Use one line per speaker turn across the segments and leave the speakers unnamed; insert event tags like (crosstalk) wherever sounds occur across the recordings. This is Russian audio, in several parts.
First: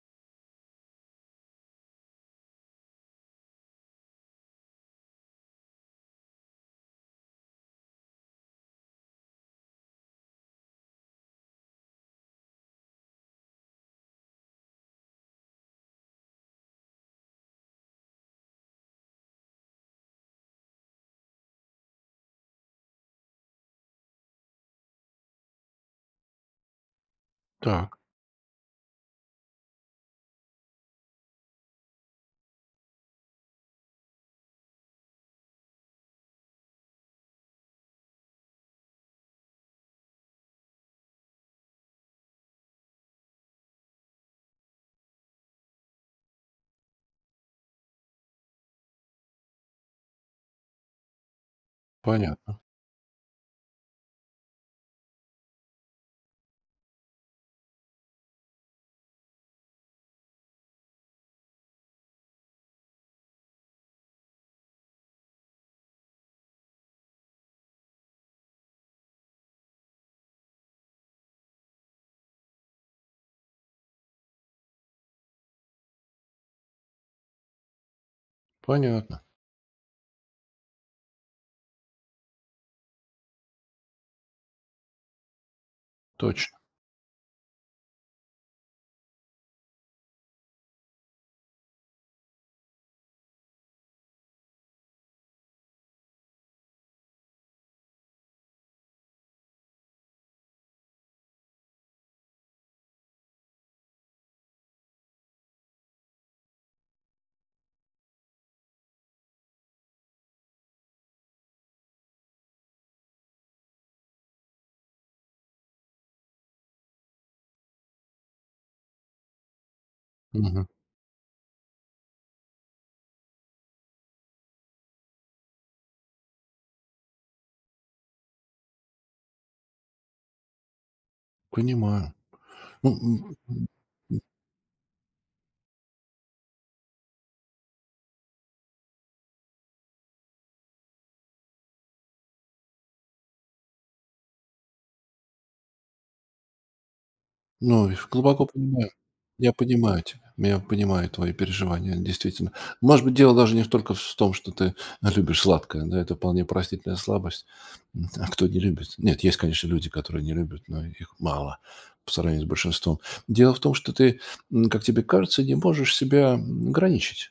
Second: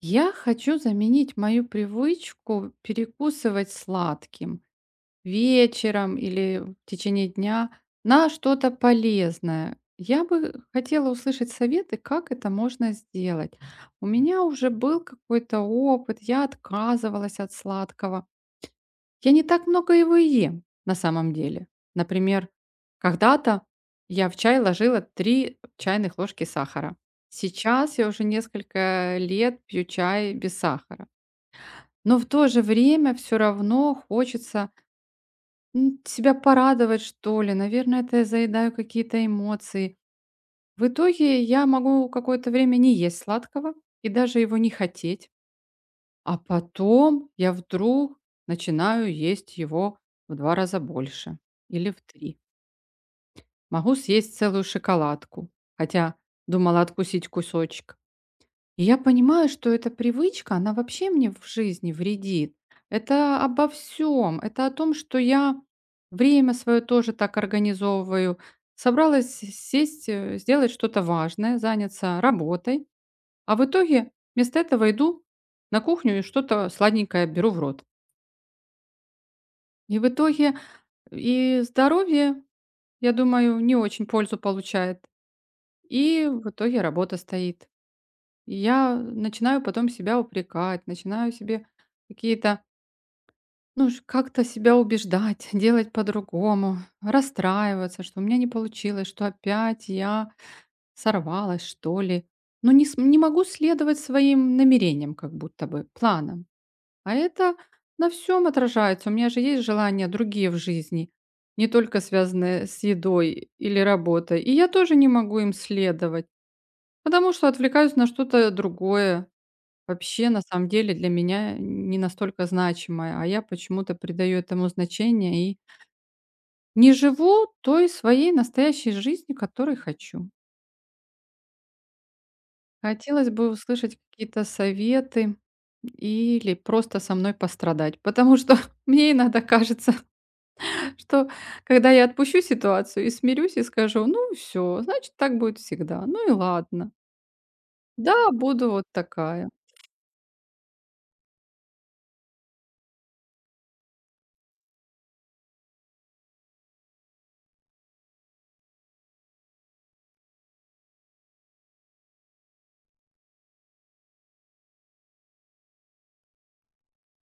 Я хочу заменить мою привычку перекусывать сладким вечером или в течение дня на что-то полезное. Я бы хотела услышать советы, как это можно сделать. У меня уже был какой-то опыт, я отказывалась от сладкого. Я не так много его и ем, на самом деле. Например, когда-то я в чай ложила 3 чайных ложки сахара. Сейчас
Так.
я уже несколько лет пью чай без сахара. Но в то же время все равно хочется, себя порадовать, что ли. Наверное, это я заедаю какие-то эмоции. В итоге я могу какое-то время не есть сладкого и даже его не хотеть. А потом я вдруг начинаю есть его в 2 раза больше или в 3.
Понятно,
Могу съесть целую шоколадку, хотя думала откусить кусочек. И я понимаю, что эта привычка, она вообще мне в жизни вредит. Это обо всем. Это о том, что я время свое тоже так организовываю. Собралась сесть, сделать что-то важное, заняться работой, а в итоге вместо этого иду на кухню и что-то сладенькое беру в рот.
понятно,
И в итоге и здоровье, я думаю, не очень пользу получает, и в
точно.
итоге работа стоит. И я начинаю потом себя упрекать, начинаю себе какие-то, ну, как-то себя убеждать, (laughs) делать по-другому, расстраиваться, что у меня не получилось, что опять я сорвалась, что ли. Но не, не могу следовать своим намерениям, как будто бы, планам. А это на всем отражается. У меня же есть желания другие в жизни, не только связанные с едой или работой. И я тоже не могу им следовать, потому что отвлекаюсь на что-то другое, вообще, на
Мгм.
самом деле, для меня не настолько значимое. А я почему-то придаю этому значение и не живу той своей настоящей жизнью, которой хочу.
Понимаю. Ну,
Хотелось
м,
бы
м,
услышать какие-то советы или просто со мной пострадать, потому что (laughs) мне иногда кажется, что когда я отпущу ситуацию и смирюсь, и скажу: "Ну все значит, так будет всегда. Ну и ладно.
ну, и
Да,
глубоко
буду вот
понимаю.
такая".
Я понимаю тебя. Я понимаю твои переживания, действительно. Может быть, дело даже не столько в том, что ты любишь сладкое, да, это вполне простительная слабость. А кто не любит? Нет, есть, конечно, люди, которые не любят, но их мало по сравнению с большинством. Дело в том, что ты, как тебе кажется, не можешь себя ограничить.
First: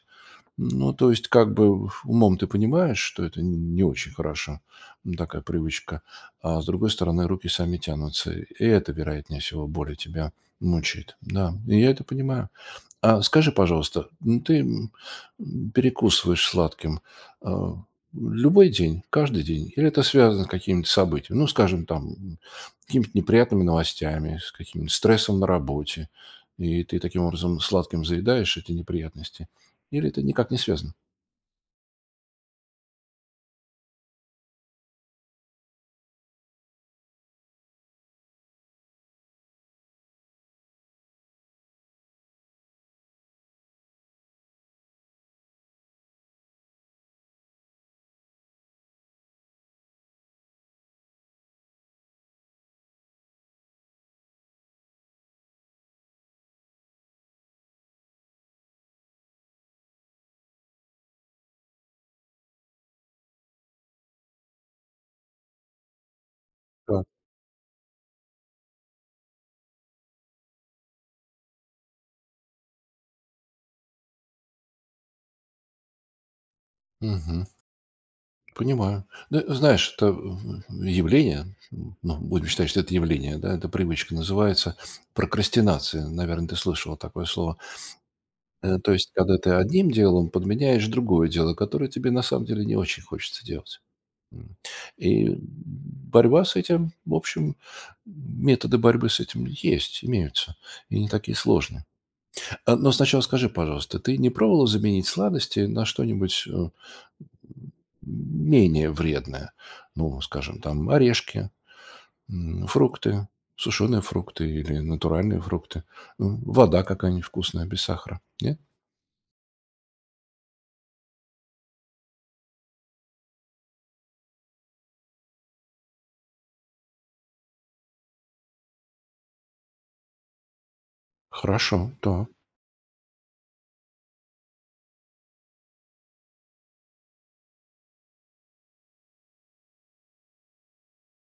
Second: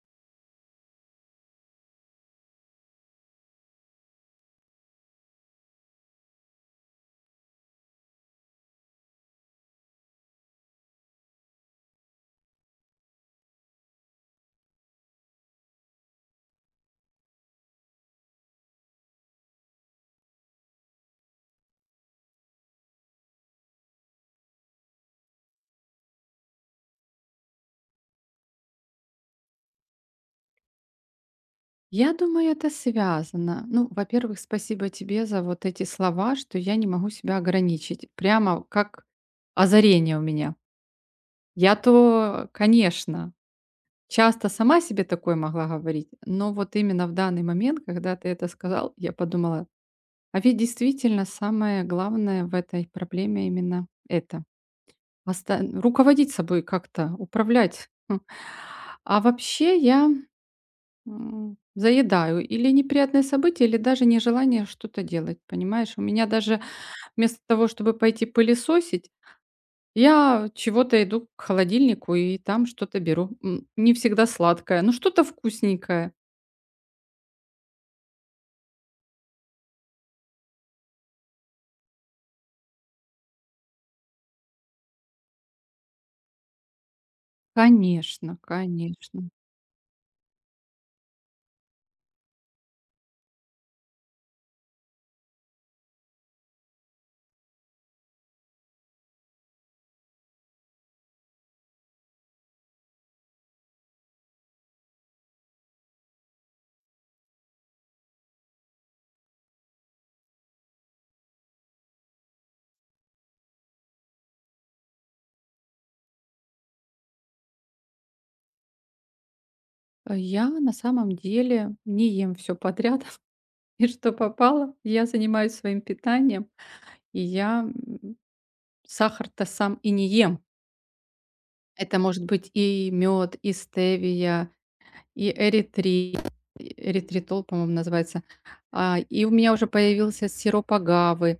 Ну, то есть, как бы умом ты понимаешь, что это не очень хорошо, такая привычка, а с другой стороны, руки сами тянутся, и это, вероятнее всего, более тебя мучает. Да, и я это понимаю. А скажи, пожалуйста, ты, перекусываешь сладким, а, любой день, каждый день, или это связано с какими-то событиями? Ну, скажем, там, какими-то неприятными новостями, с каким то стрессом на работе, и ты таким образом сладким заедаешь эти неприятности? Или это никак не связано?
Я думаю, это связано. Ну, во-первых, спасибо тебе за вот эти слова, что я не могу себя ограничить. Прямо как озарение у меня. Я-то, конечно, часто сама себе такое могла говорить, но вот именно в данный момент, когда ты это сказал, я подумала: а ведь действительно самое главное в этой проблеме именно это. Оста Руководить собой как-то, управлять. Хм. А вообще я, заедаю или неприятные события, или даже нежелание что-то делать, понимаешь? У меня даже
Так.
вместо того, чтобы пойти пылесосить, я чего-то иду к холодильнику и там что-то беру. М, не всегда сладкое, но что-то вкусненькое.
Мгм. Понимаю. Ну, знаешь, это явление, ну, будем считать, что это явление, да, эта привычка называется прокрастинация. Наверное, ты слышала такое слово.
Конечно,
То есть,
конечно.
когда ты одним делом подменяешь другое дело, которое тебе на самом деле не очень хочется делать. М. И борьба с этим, в общем, методы борьбы с этим есть, имеются, и не такие сложные. Но сначала скажи, пожалуйста, ты не пробовала заменить сладости на что-нибудь менее вредное. Ну, скажем, там орешки, фрукты, сушеные фрукты или натуральные фрукты. Ну, вода какая-нибудь вкусная, без сахара. Нет?
Я на самом деле не ем все подряд (laughs) и что попало. Я занимаюсь своим питанием, и я, сахар-то сам и не ем.
Хорошо,
Это может
то,
быть и мед, и стевия, и эритрит, эритритол, по-моему, называется. А, и у меня уже появился сироп агавы.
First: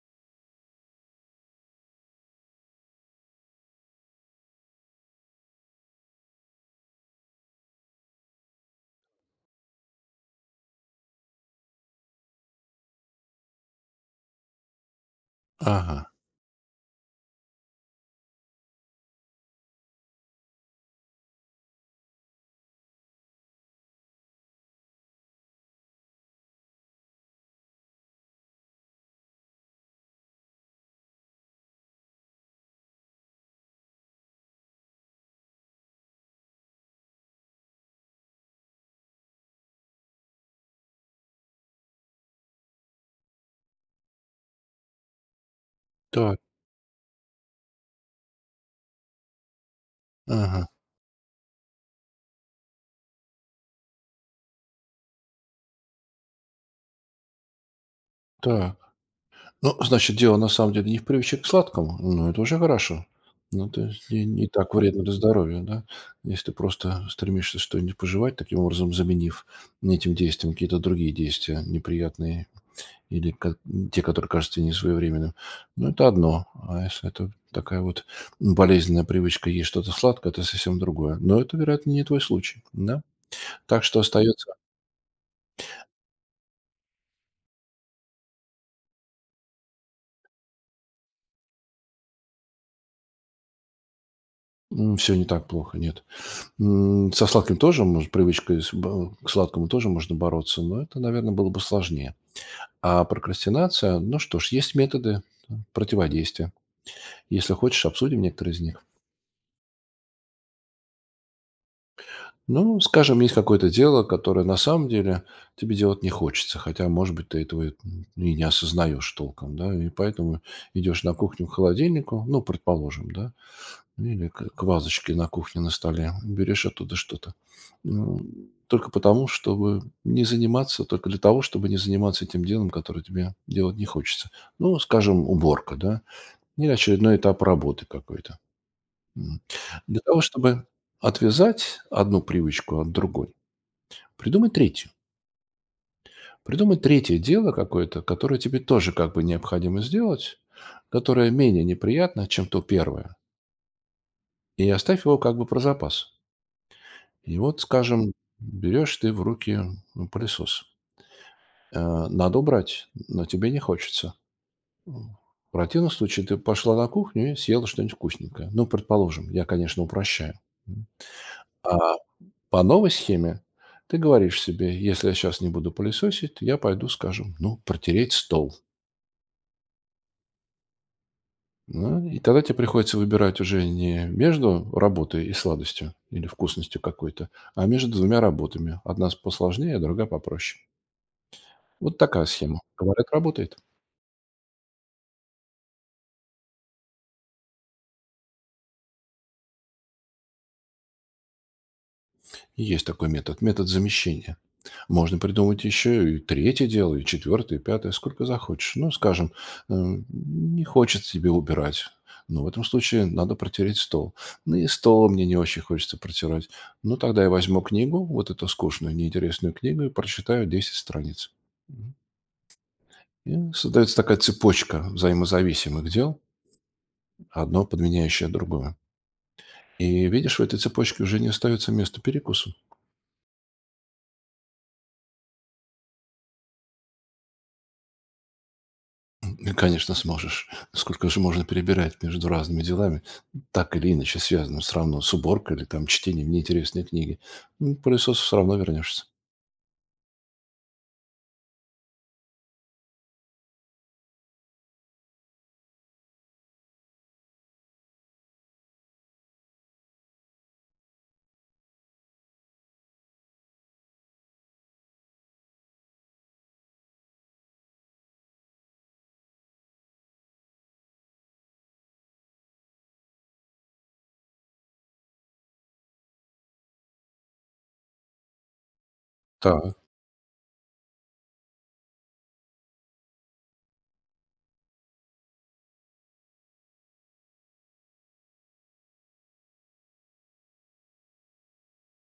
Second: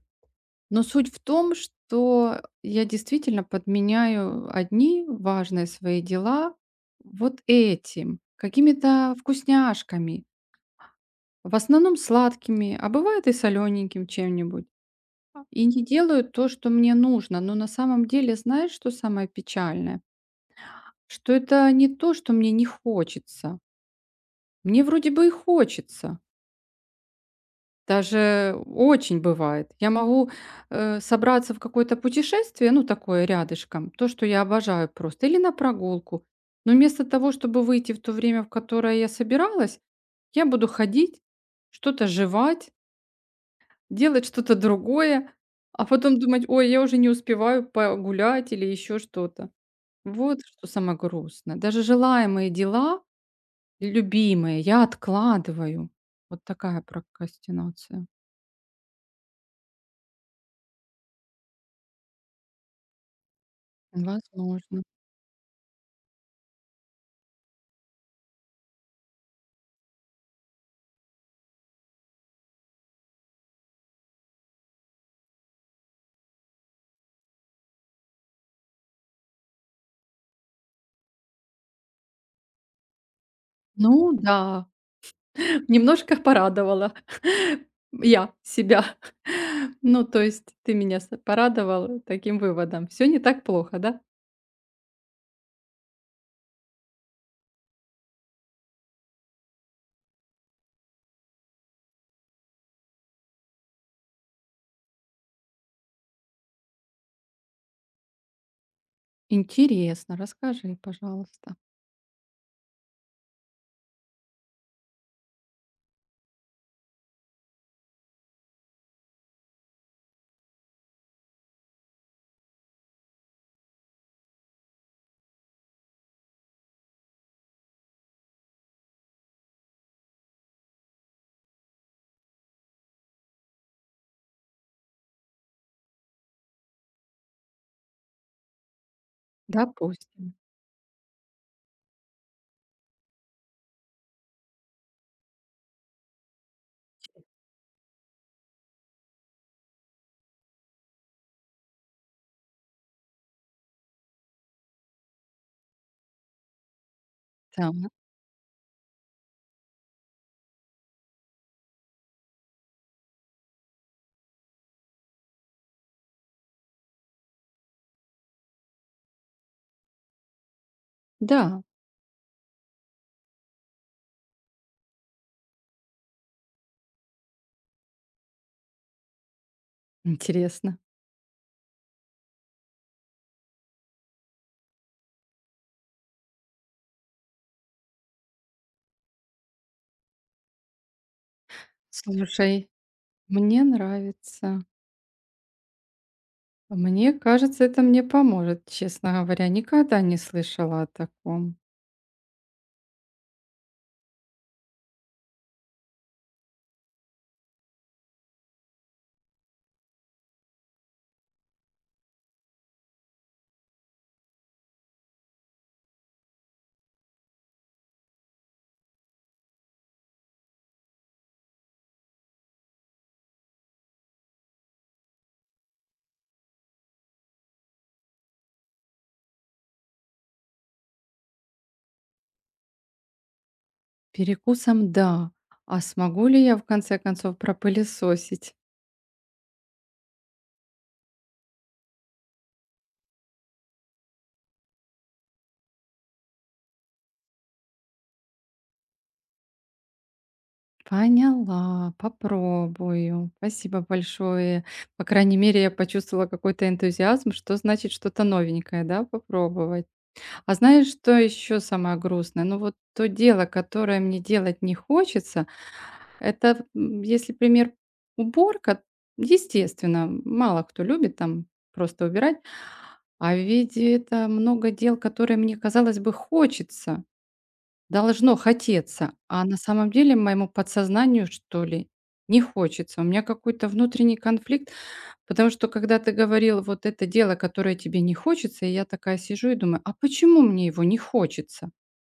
Но суть в том, что я действительно подменяю одни важные свои дела вот этим, какими-то вкусняшками, в основном сладкими, а бывает и солененьким чем-нибудь. И не
ага,
делаю то, что мне нужно. Но на самом деле, знаешь, что самое печальное? Что это не то, что мне не хочется. Мне вроде бы и хочется. Даже очень бывает. Я могу, собраться в какое-то путешествие, ну, такое рядышком, то, что я обожаю просто, или на прогулку. Но вместо того, чтобы выйти в то время, в которое я собиралась, я буду ходить, что-то жевать, делать что-то другое, а потом
так,
думать: "Ой, я уже не успеваю погулять" или еще что-то. Вот что
ага,
самое грустное. Даже желаемые дела любимые, я откладываю. Вот такая прокрастинация.
так. Ну, значит, дело на самом деле не в привычке к сладкому, но это уже хорошо. Ну, то есть не так
Возможно.
вредно для здоровья, да? Если ты просто стремишься что-нибудь пожевать, таким образом заменив этим действием какие-то другие действия, неприятные или ко- те, которые кажутся тебе несвоевременным. Ну, это одно. А если это такая вот болезненная привычка, есть что-то сладкое, это совсем другое. Но это, вероятно, не твой случай. Да? Так что
Ну
остается
да, (laughs) немножко порадовала (laughs) я себя. (laughs) Ну, то есть ты меня с порадовал таким выводом. Все не так плохо, да?
все не так плохо, нет. Со сладким тоже, может, к сладкому тоже можно бороться, но это, наверное, было бы сложнее. А прокрастинация, ну что ж, есть методы противодействия. Если хочешь, обсудим некоторые из них.
Интересно, расскажи, пожалуйста.
Ну, скажем, есть какое-то дело, которое на самом деле тебе делать не хочется, хотя, может быть, ты этого и не осознаешь толком, да, и поэтому идешь на кухню к холодильнику, ну, предположим, да, или к вазочке на кухне на столе, берешь оттуда что-то. Ну, только потому, чтобы не заниматься, только для того, чтобы не заниматься этим делом, которое тебе делать не хочется. Ну, скажем, уборка, да, или очередной этап работы какой-то. М. Для того,
Допустим.
чтобы отвязать одну привычку от другой, придумай третью. Придумай третье дело какое-то, которое тебе тоже как бы необходимо сделать, которое менее неприятно, чем то первое. И оставь его как бы про запас. И вот,
Так.
скажем, берешь ты в руки ну, пылесос. Э, Надо убрать, но тебе не хочется. М. В противном случае ты пошла на кухню и съела что-нибудь вкусненькое. Ну, предположим, я, конечно, упрощаю. М.
Да,
А по новой схеме ты говоришь себе, если я сейчас не буду пылесосить, я пойду, скажем, ну, протереть стол.
интересно.
Ну, и тогда тебе приходится выбирать уже не между работой и сладостью или вкусностью какой-то, а между двумя работами. Одна посложнее, а другая попроще. Вот такая схема.
Слушай,
Говорят, работает.
мне нравится. Мне кажется, это мне поможет, честно говоря. Никогда не слышала о таком.
Есть такой метод, метод замещения. Можно придумать еще и третье дело, и четвертое, и пятое, сколько захочешь. Ну, скажем, э, не хочется тебе убирать. Но в этом случае надо протереть стол. Ну и стол мне не очень хочется протирать. Ну тогда я возьму книгу, вот эту скучную, неинтересную книгу, и прочитаю 10 страниц. Мгм. И создается такая цепочка взаимозависимых дел, одно подменяющее другое. И видишь, в этой цепочке уже не остается места перекусу.
Да, а смогу ли я в конце концов пропылесосить?
Ну, конечно, сможешь. Сколько же можно перебирать между разными делами, так или иначе связанным все равно с уборкой или там чтением неинтересной книги. Ну, к пылесосу все равно вернешься.
Поняла, попробую. Спасибо большое. По крайней мере, я почувствовала какой-то энтузиазм, что значит что-то новенькое, да, попробовать. А знаешь, что еще самое грустное? Ну вот то дело, которое мне делать не хочется, это, если пример уборка, естественно, мало кто любит там просто убирать. А ведь это много дел, которые мне, казалось бы, хочется, должно хотеться, а на
Так,
самом деле моему подсознанию, что ли, не хочется. У меня какой-то внутренний конфликт, потому что когда ты говорил, вот это дело, которое тебе не хочется, и я такая сижу и думаю, а почему мне его не хочется?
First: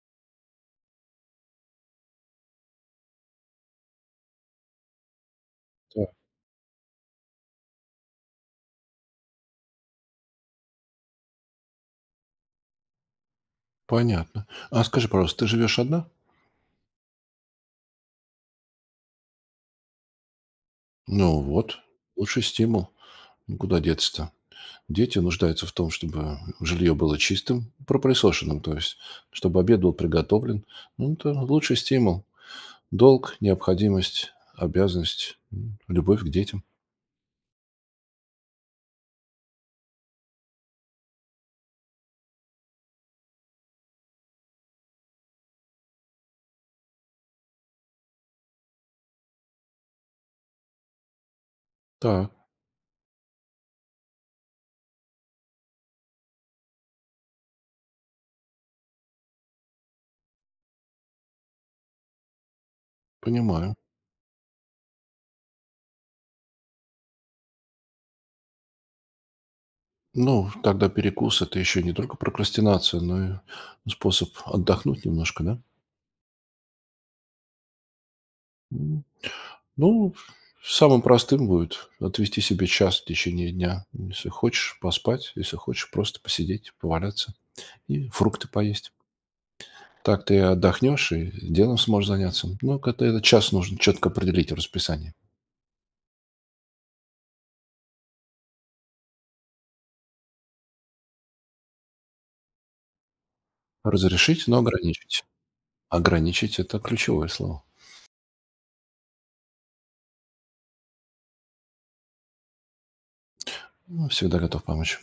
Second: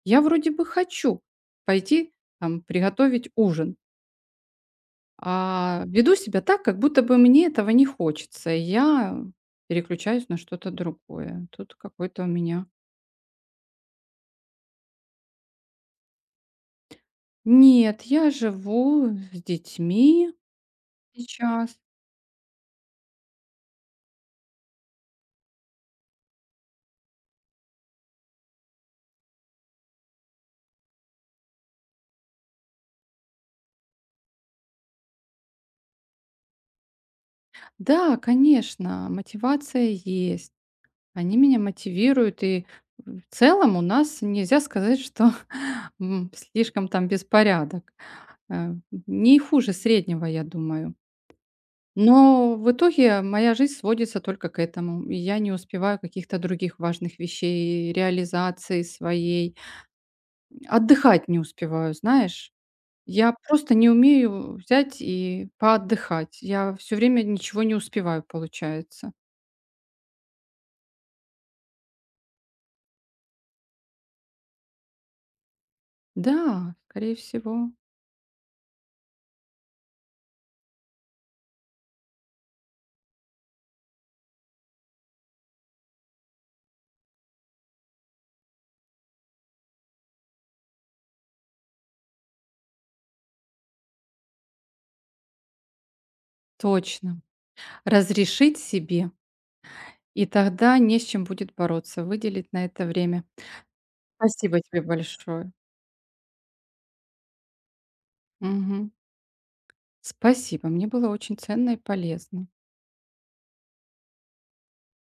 Я вроде бы хочу пойти там приготовить ужин, а
так.
веду себя так, как будто бы мне этого не хочется. И я переключаюсь на что-то другое. Тут какой-то у меня
Понятно. А скажи, пожалуйста, ты живешь одна?
нет, я живу с детьми
Ну
сейчас.
вот, лучший стимул. Ну, куда деться-то? Дети нуждаются в том, чтобы жилье было чистым, пропылесошенным, то есть, чтобы обед был приготовлен. Ну, это лучший стимул. Долг, необходимость, обязанность, любовь к детям.
Да, конечно, мотивация есть. Они меня мотивируют, и в целом у нас нельзя сказать, что (laughs) слишком там беспорядок. Э, Не хуже среднего, я думаю.
Так,
Но в итоге моя жизнь сводится только к этому. И я не успеваю каких-то других важных вещей, реализации своей. Отдыхать не успеваю, знаешь? Я просто
понимаю.
не умею взять и поотдыхать. Я все время ничего не успеваю, получается.
Ну, тогда перекус– это еще не только прокрастинация, но и способ отдохнуть немножко, да?
Да, скорее всего.
М, Ну, самым простым будет отвести себе час в течение дня. Если хочешь, поспать. Если хочешь, просто посидеть, поваляться и фрукты поесть. Так ты отдохнешь и делом сможешь заняться. Но когда этот час нужно четко определить в расписании.
Точно. Разрешить себе, и тогда не с чем будет бороться, выделить на это время.
Разрешить, но
Спасибо тебе
ограничить.
большое.
Ограничить– это ключевое слово.
Мгм. Спасибо, мне было очень ценно и полезно.
Ну, всегда готов помочь.